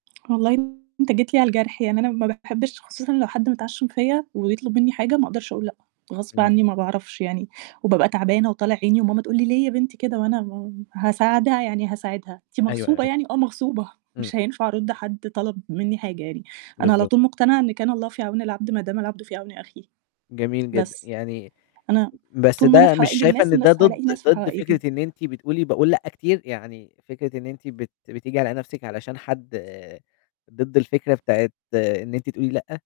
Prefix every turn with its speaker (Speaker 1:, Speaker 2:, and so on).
Speaker 1: والله أنت جيت لي على الجرح يعني أنا ما باحبش خصوصًا لو حد متعشّم فيّا، ويطلب مني حاجة ما أقدرش أقُول لأ، غصب
Speaker 2: إمم.
Speaker 1: عنّي ما باعرفش يعني، وبابقى تعبانة وطالع عيني وماما تقُول لي: "ليه يا بنتي كده؟" وأنا ما هاساعدها يعني هاساعدها، أنتِ
Speaker 2: أيوه،
Speaker 1: مغصوبة
Speaker 2: أيوه.
Speaker 1: يعني؟ آه مغصوبة،
Speaker 2: إمم.
Speaker 1: مش هينفع أرُدّ حَدّ طَلَب مِنّي حاجة يعني، أنا على
Speaker 2: بالضبط.
Speaker 1: طول مقتنعة إن كان الله في عون العبد ما دام العبد في عون أخيه.
Speaker 2: جميل جدًا،
Speaker 1: بس،
Speaker 2: يعني
Speaker 1: أنا
Speaker 2: بس
Speaker 1: طول ما أنا في
Speaker 2: ده مش
Speaker 1: حوائج
Speaker 2: شايفة
Speaker 1: الناس،
Speaker 2: إن ده
Speaker 1: ناس
Speaker 2: ضد،
Speaker 1: هالاقي ناس في
Speaker 2: ضد
Speaker 1: حوائجي.
Speaker 2: فكرة أنتِ بتقُولِي باقُول لأ كتير، يعني فكرة إن أنتِ بت بتيجي على نَفْسِك علشان حَد، ضِد الفكرة بتاعة إن أنتِ تقولِي لأ؟